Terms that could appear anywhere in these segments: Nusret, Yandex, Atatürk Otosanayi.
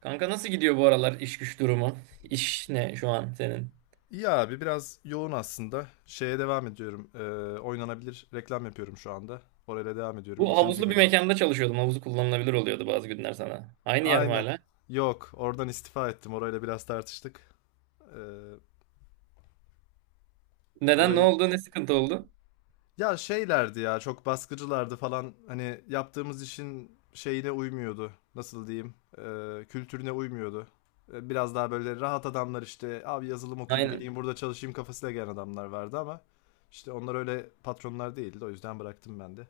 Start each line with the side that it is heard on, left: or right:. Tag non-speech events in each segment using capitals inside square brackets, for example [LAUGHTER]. right: Kanka nasıl gidiyor bu aralar iş güç durumu? İş ne şu an senin?
left: İyi abi biraz yoğun aslında. Şeye devam ediyorum. Oynanabilir reklam yapıyorum şu anda. Orayla devam ediyorum.
right: Bu
left: İkinci
right: havuzlu bir
left: firma.
right: mekanda çalışıyordum. Havuzu kullanılabilir oluyordu bazı günler sana. Aynı yer mi
left: Aynen.
right: hala?
left: Yok, oradan istifa ettim. Orayla biraz tartıştık. Ee,
right: Neden? Ne
left: orayı
right: oldu? Ne sıkıntı oldu?
left: ya şeylerdi ya çok baskıcılardı falan. Hani yaptığımız işin şeyine uymuyordu. Nasıl diyeyim? Kültürüne uymuyordu. Biraz daha böyle rahat adamlar işte abi yazılım okuyayım
right: Aynen.
left: geleyim burada çalışayım kafasıyla gelen adamlar vardı ama işte onlar öyle patronlar değildi. O yüzden bıraktım ben de.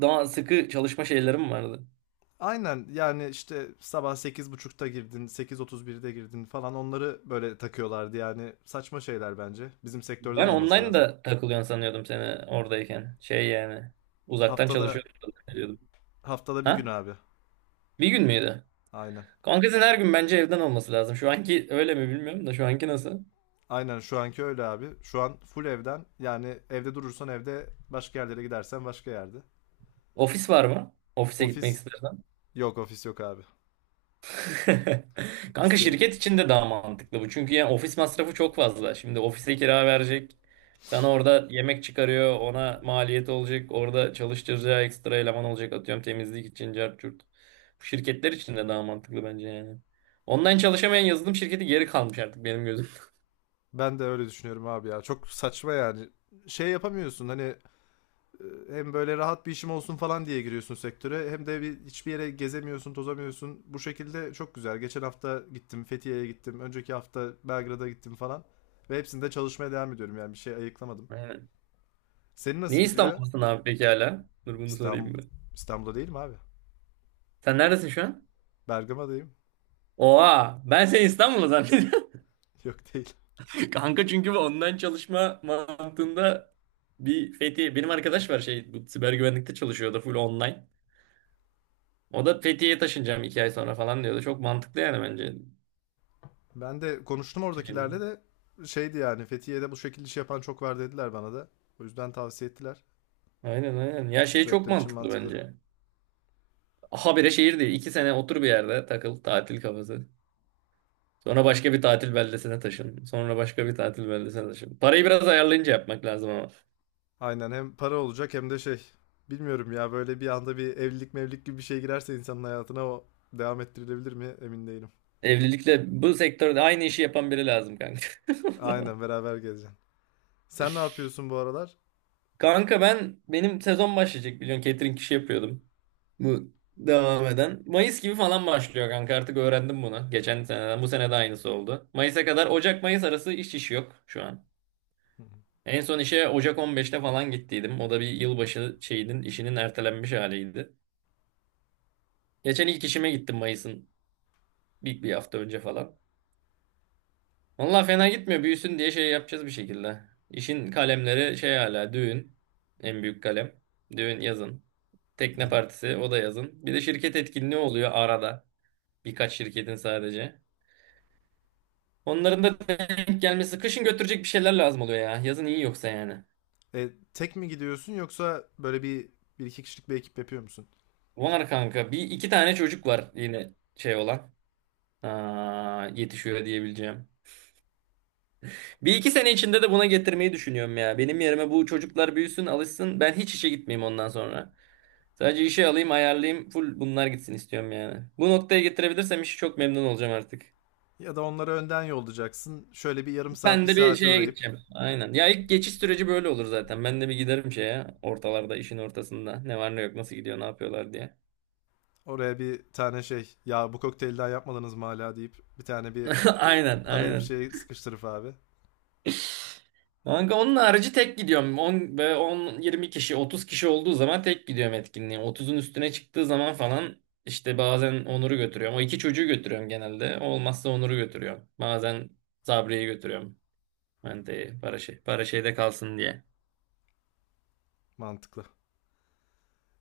right: Daha sıkı çalışma şeylerim vardı.
left: Aynen yani işte sabah sekiz buçukta girdin, sekiz otuz birde girdin falan onları böyle takıyorlardı yani saçma şeyler bence. Bizim sektörde
right: Ben
left: olmaması
right: online
left: lazım.
right: da takılıyorsun sanıyordum seni oradayken. Şey yani. Uzaktan
left: Haftada
right: çalışıyordum sanıyordum.
left: haftada bir gün
right: Ha?
left: abi.
right: Bir gün müydü?
left: Aynen.
right: Kanka senin her gün bence evden olması lazım. Şu anki öyle mi bilmiyorum da şu anki nasıl?
left: Aynen şu anki öyle abi. Şu an full evden yani evde durursan evde başka yerlere gidersen başka yerde.
right: Ofis var mı? Ofise
left: Ofis
right: gitmek istersen.
left: ofis yok abi.
right: [LAUGHS]
left: [LAUGHS]
right: Kanka
left: İsteyemem.
right: şirket için de daha mantıklı bu. Çünkü yani ofis masrafı çok fazla. Şimdi ofise kira verecek. Sana orada yemek çıkarıyor. Ona maliyet olacak. Orada çalıştıracağı ekstra eleman olacak. Atıyorum temizlik için cart curt. Bu şirketler için de daha mantıklı bence yani. Online çalışamayan yazılım şirketi geri kalmış artık benim gözümde.
left: Ben de öyle düşünüyorum abi ya. Çok saçma yani. Şey yapamıyorsun hani hem böyle rahat bir işim olsun falan diye giriyorsun sektöre hem de bir, hiçbir yere gezemiyorsun, tozamıyorsun. Bu şekilde çok güzel. Geçen hafta gittim, Fethiye'ye gittim. Önceki hafta Belgrad'a gittim falan. Ve hepsinde çalışmaya devam ediyorum yani bir şey ayıklamadım.
right: [LAUGHS] Aynen.
left: Senin nasıl
right: Niye
left: gidiyor?
right: İstanbul'dasın abi peki hala? Dur bunu
left: İstanbul
right: sorayım bir.
left: İstanbul'da değilim abi.
right: Sen neredesin şu an?
left: Bergama'dayım.
right: Oha! Ben seni İstanbul'da zannediyorum.
left: [LAUGHS] Yok değil.
right: Kanka çünkü bu online çalışma mantığında bir Fethiye. Benim arkadaş var şey bu siber güvenlikte çalışıyordu full online. O da Fethiye'ye taşınacağım 2 ay sonra falan diyordu. Çok mantıklı yani bence.
left: Ben de konuştum
right: Şeyde.
left: oradakilerle de şeydi yani Fethiye'de bu şekilde iş yapan çok var dediler bana da. O yüzden tavsiye ettiler.
right: Aynen aynen. Ya
left: Bu
right: şey çok
left: sektör için
right: mantıklı
left: mantıklı.
right: bence. Habire şehir değil. 2 sene otur bir yerde takıl tatil kafası. Sonra başka bir tatil beldesine taşın. Sonra başka bir tatil beldesine taşın. Parayı biraz ayarlayınca yapmak lazım ama.
left: Aynen hem para olacak hem de şey. Bilmiyorum ya böyle bir anda bir evlilik mevlilik gibi bir şey girerse insanın hayatına o devam ettirilebilir mi emin değilim.
right: Evlilikle bu sektörde aynı işi yapan biri lazım kanka. [LAUGHS]
left: Aynen beraber gezeceksin. Sen ne yapıyorsun bu aralar?
right: Kanka benim sezon başlayacak biliyorsun, catering işi yapıyordum. Bu devam eden. Mayıs gibi falan başlıyor kanka, artık öğrendim bunu. Geçen seneden bu sene de aynısı oldu. Mayıs'a kadar Ocak-Mayıs arası iş yok şu an.
left: Hı hı,
right: En son işe Ocak 15'te falan gittiydim. O da bir yılbaşı şeyinin işinin ertelenmiş haliydi. Geçen ilk işime gittim Mayıs'ın bir hafta önce falan. Valla fena gitmiyor, büyüsün diye şey yapacağız bir şekilde. İşin kalemleri şey hala düğün. En büyük kalem. Düğün yazın.
left: hı
right: Tekne
left: hı.
right: partisi, o da yazın. Bir de şirket etkinliği oluyor arada. Birkaç şirketin sadece. Onların da denk gelmesi. Kışın götürecek bir şeyler lazım oluyor ya. Yazın iyi, yoksa yani.
left: Tek mi gidiyorsun yoksa böyle bir iki kişilik bir ekip yapıyor musun?
right: Var kanka. Bir iki tane çocuk var yine şey olan. Aa, yetişiyor diyebileceğim. Bir iki sene içinde de buna getirmeyi düşünüyorum ya. Benim yerime bu çocuklar büyüsün, alışsın. Ben hiç işe gitmeyeyim ondan sonra. Sadece işe alayım, ayarlayayım. Full bunlar gitsin istiyorum yani. Bu noktaya getirebilirsem işi, çok memnun olacağım artık.
left: Ya da onları önden yollayacaksın. Şöyle bir yarım saat bir
right: Ben de bir
left: saate
right: şeye
left: uğrayıp
right: gideceğim. Aynen. Ya ilk geçiş süreci böyle olur zaten. Ben de bir giderim şeye ortalarda, işin ortasında. Ne var ne yok, nasıl gidiyor, ne yapıyorlar diye.
left: oraya bir tane şey ya bu kokteylden yapmadınız mı hala deyip bir tane bir
right: [LAUGHS] Aynen
left: araya bir
right: aynen.
left: şey sıkıştırıp abi.
right: Kanka onun harici tek gidiyorum. 10 ve 10 20 kişi 30 kişi olduğu zaman tek gidiyorum etkinliğe. 30'un üstüne çıktığı zaman falan işte bazen Onur'u götürüyorum. O iki çocuğu götürüyorum genelde. Olmazsa Onur'u götürüyorum. Bazen Sabri'yi götürüyorum. Mente'yi para şey para şeyde kalsın diye.
left: Mantıklı.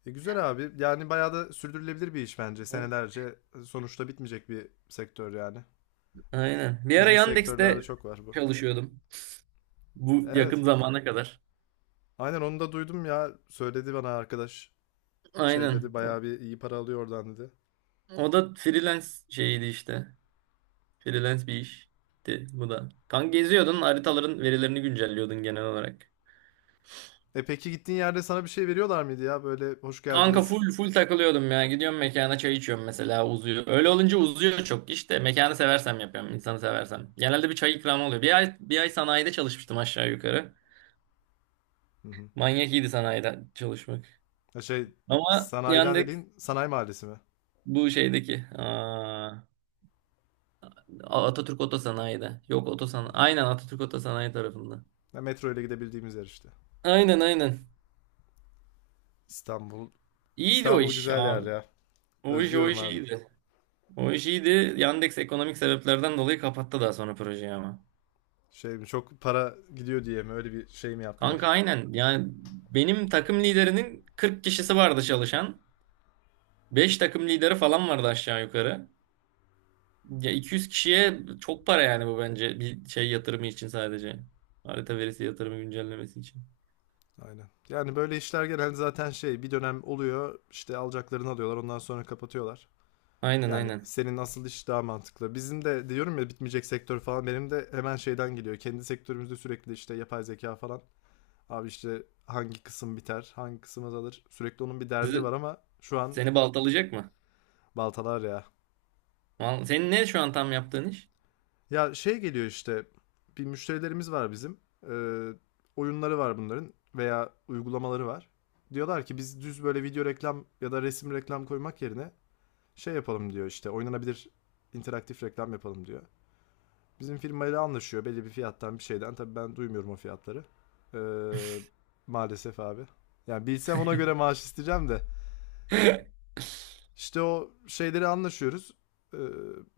left: E güzel abi. Yani bayağı da sürdürülebilir bir iş bence.
right: Hı.
left: Senelerce sonuçta bitmeyecek bir sektör yani.
right: Aynen. Bir ara
left: Bizim sektörlerde
right: Yandex'te
left: çok var bu.
right: çalışıyordum. Bu yakın
left: Evet.
right: zamana kadar.
left: Aynen onu da duydum ya. Söyledi bana arkadaş. Şey
right: Aynen.
left: dedi
right: O,
left: bayağı bir iyi para alıyor oradan dedi.
right: o da freelance şeyiydi işte. Freelance bir işti bu da. Kanka geziyordun, haritaların verilerini güncelliyordun genel olarak.
left: E peki gittiğin yerde sana bir şey veriyorlar mıydı ya? Böyle hoş
right: Kanka
left: geldiniz.
right: full full takılıyordum ya. Gidiyorum mekana, çay içiyorum mesela, uzuyor. Öyle olunca uzuyor çok. İşte. Mekanı seversem yapıyorum, insanı seversem. Genelde bir çay ikramı oluyor. Bir ay bir ay sanayide çalışmıştım aşağı yukarı.
left: Hı hı.
right: Manyak iyiydi sanayide çalışmak.
left: Ya şey
right: Ama
left: sanayiden
right: yandık
left: dediğin sanayi mahallesi mi?
right: bu şeydeki. Aa, Atatürk Otosanayi'de. Yok, Otosanayi. Aynen, Atatürk Otosanayi tarafında.
left: Ya metro ile gidebildiğimiz yer işte.
right: Aynen aynen.
left: İstanbul.
right: İyiydi o
left: İstanbul
right: iş
left: güzel yer
right: abi.
left: ya.
right: O iş o
left: Özlüyorum
right: iş
left: abi.
right: iyiydi. O iş iyiydi. Yandex ekonomik sebeplerden dolayı kapattı daha sonra projeyi ama.
left: Şey mi çok para gidiyor diye mi öyle bir şey mi
right: Kanka
left: yaptılar?
right: aynen. Yani benim takım liderinin 40 kişisi vardı çalışan. 5 takım lideri falan vardı aşağı yukarı. Ya 200 kişiye çok para yani, bu bence bir şey yatırımı için sadece. Harita verisi yatırımı güncellemesi için.
left: Aynen. Yani böyle işler genelde zaten şey bir dönem oluyor işte alacaklarını alıyorlar ondan sonra kapatıyorlar.
right: Aynen
left: Yani
right: aynen.
left: senin asıl iş daha mantıklı. Bizim de diyorum ya bitmeyecek sektör falan benim de hemen şeyden geliyor. Kendi sektörümüzde sürekli işte yapay zeka falan. Abi işte hangi kısım biter, hangi kısım azalır. Sürekli onun bir derdi
right: Sizi,
left: var ama şu an
right: seni baltalayacak mı?
left: baltalar ya.
right: Senin ne şu an tam yaptığın iş?
left: Ya şey geliyor işte bir müşterilerimiz var bizim. Ee, Oyunları var bunların veya uygulamaları var. Diyorlar ki biz düz böyle video reklam ya da resim reklam koymak yerine şey yapalım diyor işte oynanabilir interaktif reklam yapalım diyor. Bizim firmayla anlaşıyor belli bir fiyattan bir şeyden. Tabii ben duymuyorum o fiyatları. Ee, maalesef abi. Yani bilsem ona göre maaş isteyeceğim de.
right: [LAUGHS]
left: İşte o şeyleri anlaşıyoruz. Ee,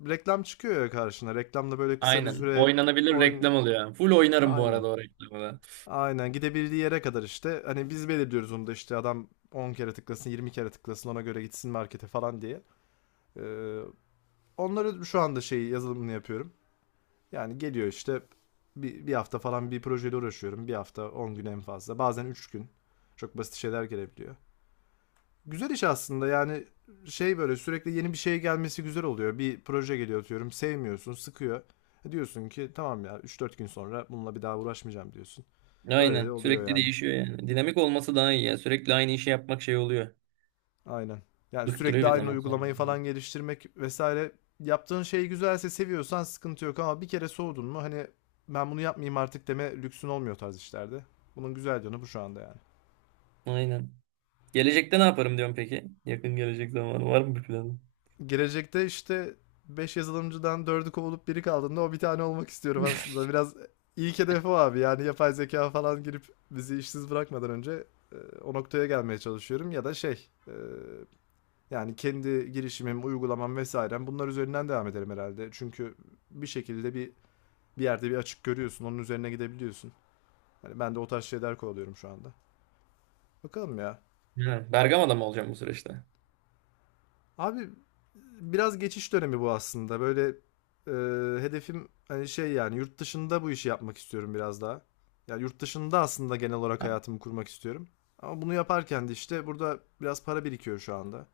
left: Reklam çıkıyor ya karşına. Reklamda böyle kısa bir
right: Aynen.
left: süre
right: Oynanabilir
left: oyun...
right: reklam oluyor yani. Full oynarım bu
left: Aynen.
right: arada o reklamı da.
left: Aynen gidebildiği yere kadar işte. Hani biz belirliyoruz onu da işte adam 10 kere tıklasın 20 kere tıklasın ona göre gitsin markete falan diye. Ee, Onları şu anda şey yazılımını yapıyorum. Yani geliyor işte bir hafta falan bir projeyle uğraşıyorum. Bir hafta 10 gün en fazla. Bazen 3 gün. Çok basit şeyler gelebiliyor. Güzel iş aslında yani şey böyle sürekli yeni bir şey gelmesi güzel oluyor. Bir proje geliyor atıyorum sevmiyorsun sıkıyor. E diyorsun ki tamam ya üç dört gün sonra bununla bir daha uğraşmayacağım diyorsun. Öyle de
right: Aynen.
left: oluyor
right: Sürekli
left: yani.
right: değişiyor yani. Dinamik olması daha iyi ya. Sürekli aynı işi yapmak şey oluyor.
left: Aynen. Yani sürekli
right: Bıktırıyor bir
left: aynı
right: zaman sonra.
left: uygulamayı falan geliştirmek vesaire. Yaptığın şey güzelse seviyorsan sıkıntı yok ama bir kere soğudun mu hani ben bunu yapmayayım artık deme lüksün olmuyor tarz işlerde. Bunun güzel yanı bu şu anda yani.
right: Aynen. Gelecekte ne yaparım diyorum peki? Yakın gelecek zamanı var mı bir planın?
left: Gelecekte işte 5 yazılımcıdan dördü kovulup biri kaldığında o bir tane olmak istiyorum aslında. Biraz ilk hedef o abi yani yapay zeka falan girip bizi işsiz bırakmadan önce e, o noktaya gelmeye çalışıyorum ya da şey yani kendi girişimim, uygulamam vesairem bunlar üzerinden devam ederim herhalde. Çünkü bir şekilde bir yerde bir açık görüyorsun, onun üzerine gidebiliyorsun. Hani ben de o tarz şeyler kovalıyorum şu anda. Bakalım ya.
right: Ha, Bergama'da mı olacağım bu süreçte?
left: Abi biraz geçiş dönemi bu aslında. Böyle e, hedefim hani şey yani yurt dışında bu işi yapmak istiyorum biraz daha. Yani yurt dışında aslında genel olarak
right: Ha,
left: hayatımı kurmak istiyorum. Ama bunu yaparken de işte burada biraz para birikiyor şu anda.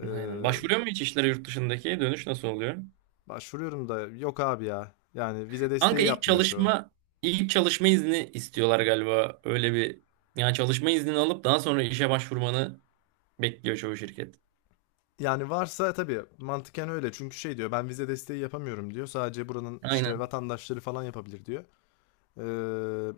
left: E,
right: aynen. Başvuruyor mu hiç işlere yurt dışındaki? Dönüş nasıl oluyor?
left: başvuruyorum da yok abi ya. Yani vize
right: Kanka
left: desteği yapmıyor şu.
right: ilk çalışma izni istiyorlar galiba. Öyle bir, yani çalışma iznini alıp daha sonra işe başvurmanı bekliyor çoğu şirket.
left: Yani varsa tabii mantıken öyle. Çünkü şey diyor ben vize desteği yapamıyorum diyor. Sadece buranın işte
right: Aynen.
left: vatandaşları falan yapabilir diyor. Ee,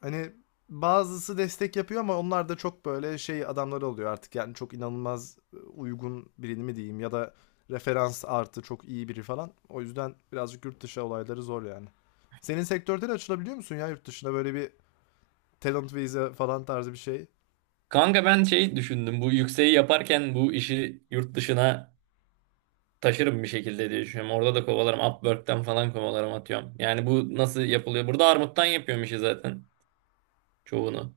left: hani bazısı destek yapıyor ama onlar da çok böyle şey adamları oluyor artık. Yani çok inanılmaz uygun birini mi diyeyim ya da referans artı çok iyi biri falan. O yüzden birazcık yurt dışı olayları zor yani. Senin sektörde de açılabiliyor musun ya yurt dışına böyle bir talent vize falan tarzı bir şey?
right: Kanka ben şey düşündüm. Bu yükseği yaparken bu işi yurt dışına taşırım bir şekilde diye düşünüyorum. Orada da kovalarım. Upwork'ten falan kovalarım atıyorum. Yani bu nasıl yapılıyor? Burada armuttan yapıyorum işi zaten çoğunu.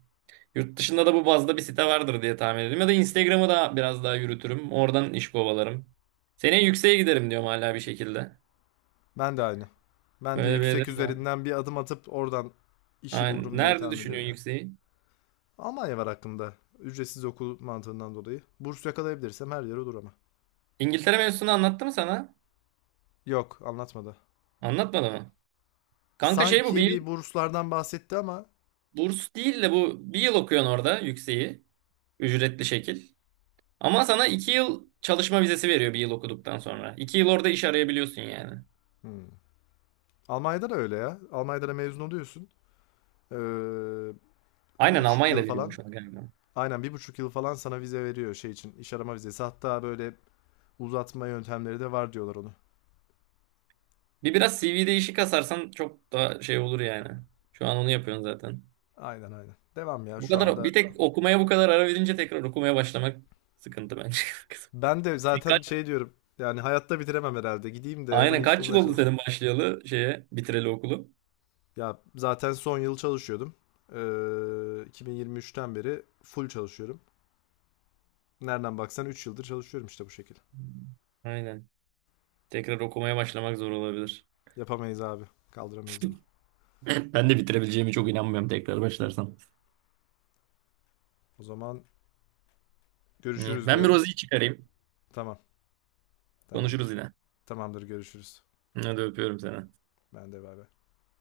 right: Yurt dışında da bu bazda bir site vardır diye tahmin ediyorum. Ya da Instagram'ı da biraz daha yürütürüm. Oradan iş kovalarım. Seneye yükseğe giderim diyorum hala bir şekilde.
left: Ben de aynı. Ben de
right: Böyle bir
left: yüksek
right: hedef de var.
left: üzerinden bir adım atıp oradan işi
right: Aynen.
left: bulurum diye
right: Nerede
left: tahmin ediyorum
right: düşünüyorsun
left: ya.
right: yükseği?
left: Almanya var hakkında. Ücretsiz okul mantığından dolayı. Burs yakalayabilirsem her yere olur ama.
right: İngiltere mevzusunu anlattı mı sana?
left: Yok, anlatmadı.
right: Anlatmadı mı? Kanka şey bu bir
left: Sanki
right: yıl
left: bir burslardan bahsetti ama.
right: burs değil de bu bir yıl okuyorsun orada yükseği. Ücretli şekil. Ama sana 2 yıl çalışma vizesi veriyor bir yıl okuduktan sonra. 2 yıl orada iş arayabiliyorsun yani.
left: Hmm. Almanya'da da öyle ya. Almanya'da da mezun oluyorsun. Ee, bir
right: Aynen
left: buçuk
right: Almanya'da
left: yıl falan.
right: veriyormuş ona galiba.
left: Aynen bir buçuk yıl falan sana vize veriyor şey için. İş arama vizesi. Hatta böyle uzatma yöntemleri de var diyorlar onu.
right: Biraz CV değişik kasarsan çok daha şey olur yani. Şu an onu yapıyorsun zaten.
left: Aynen aynen. Devam ya
right: Bu
left: şu
right: kadar
left: anda
right: bir tek okumaya bu kadar ara verince tekrar okumaya başlamak sıkıntı bence.
left: ben de
right: [LAUGHS] Sen
left: zaten
right: kaç-
left: şey diyorum. Yani hayatta bitiremem herhalde. Gideyim de hemen
right: Aynen,
left: iş
right: kaç yıl
left: bulmaya
right: oldu
left: çalışayım.
right: senin başlayalı şeye, bitireli okulu?
left: Ya zaten son yıl çalışıyordum. 2023'ten beri full çalışıyorum. Nereden baksan 3 yıldır çalışıyorum işte bu şekilde.
right: Aynen. Tekrar okumaya başlamak zor olabilir. [LAUGHS]
left: Yapamayız abi. Kaldıramayız onu.
right: [CLEARS THROAT] Ben de bitirebileceğimi çok inanmıyorum tekrar başlarsam.
left: O zaman
right: İyi.
left: görüşürüz
right: Ben bir
left: diyorum.
right: Rozi'yi çıkarayım.
left: Tamam.
right: Konuşuruz
left: Tamamdır.
right: yine.
left: Tamamdır görüşürüz.
right: Hadi öpüyorum seni.
left: Ben de bay bay.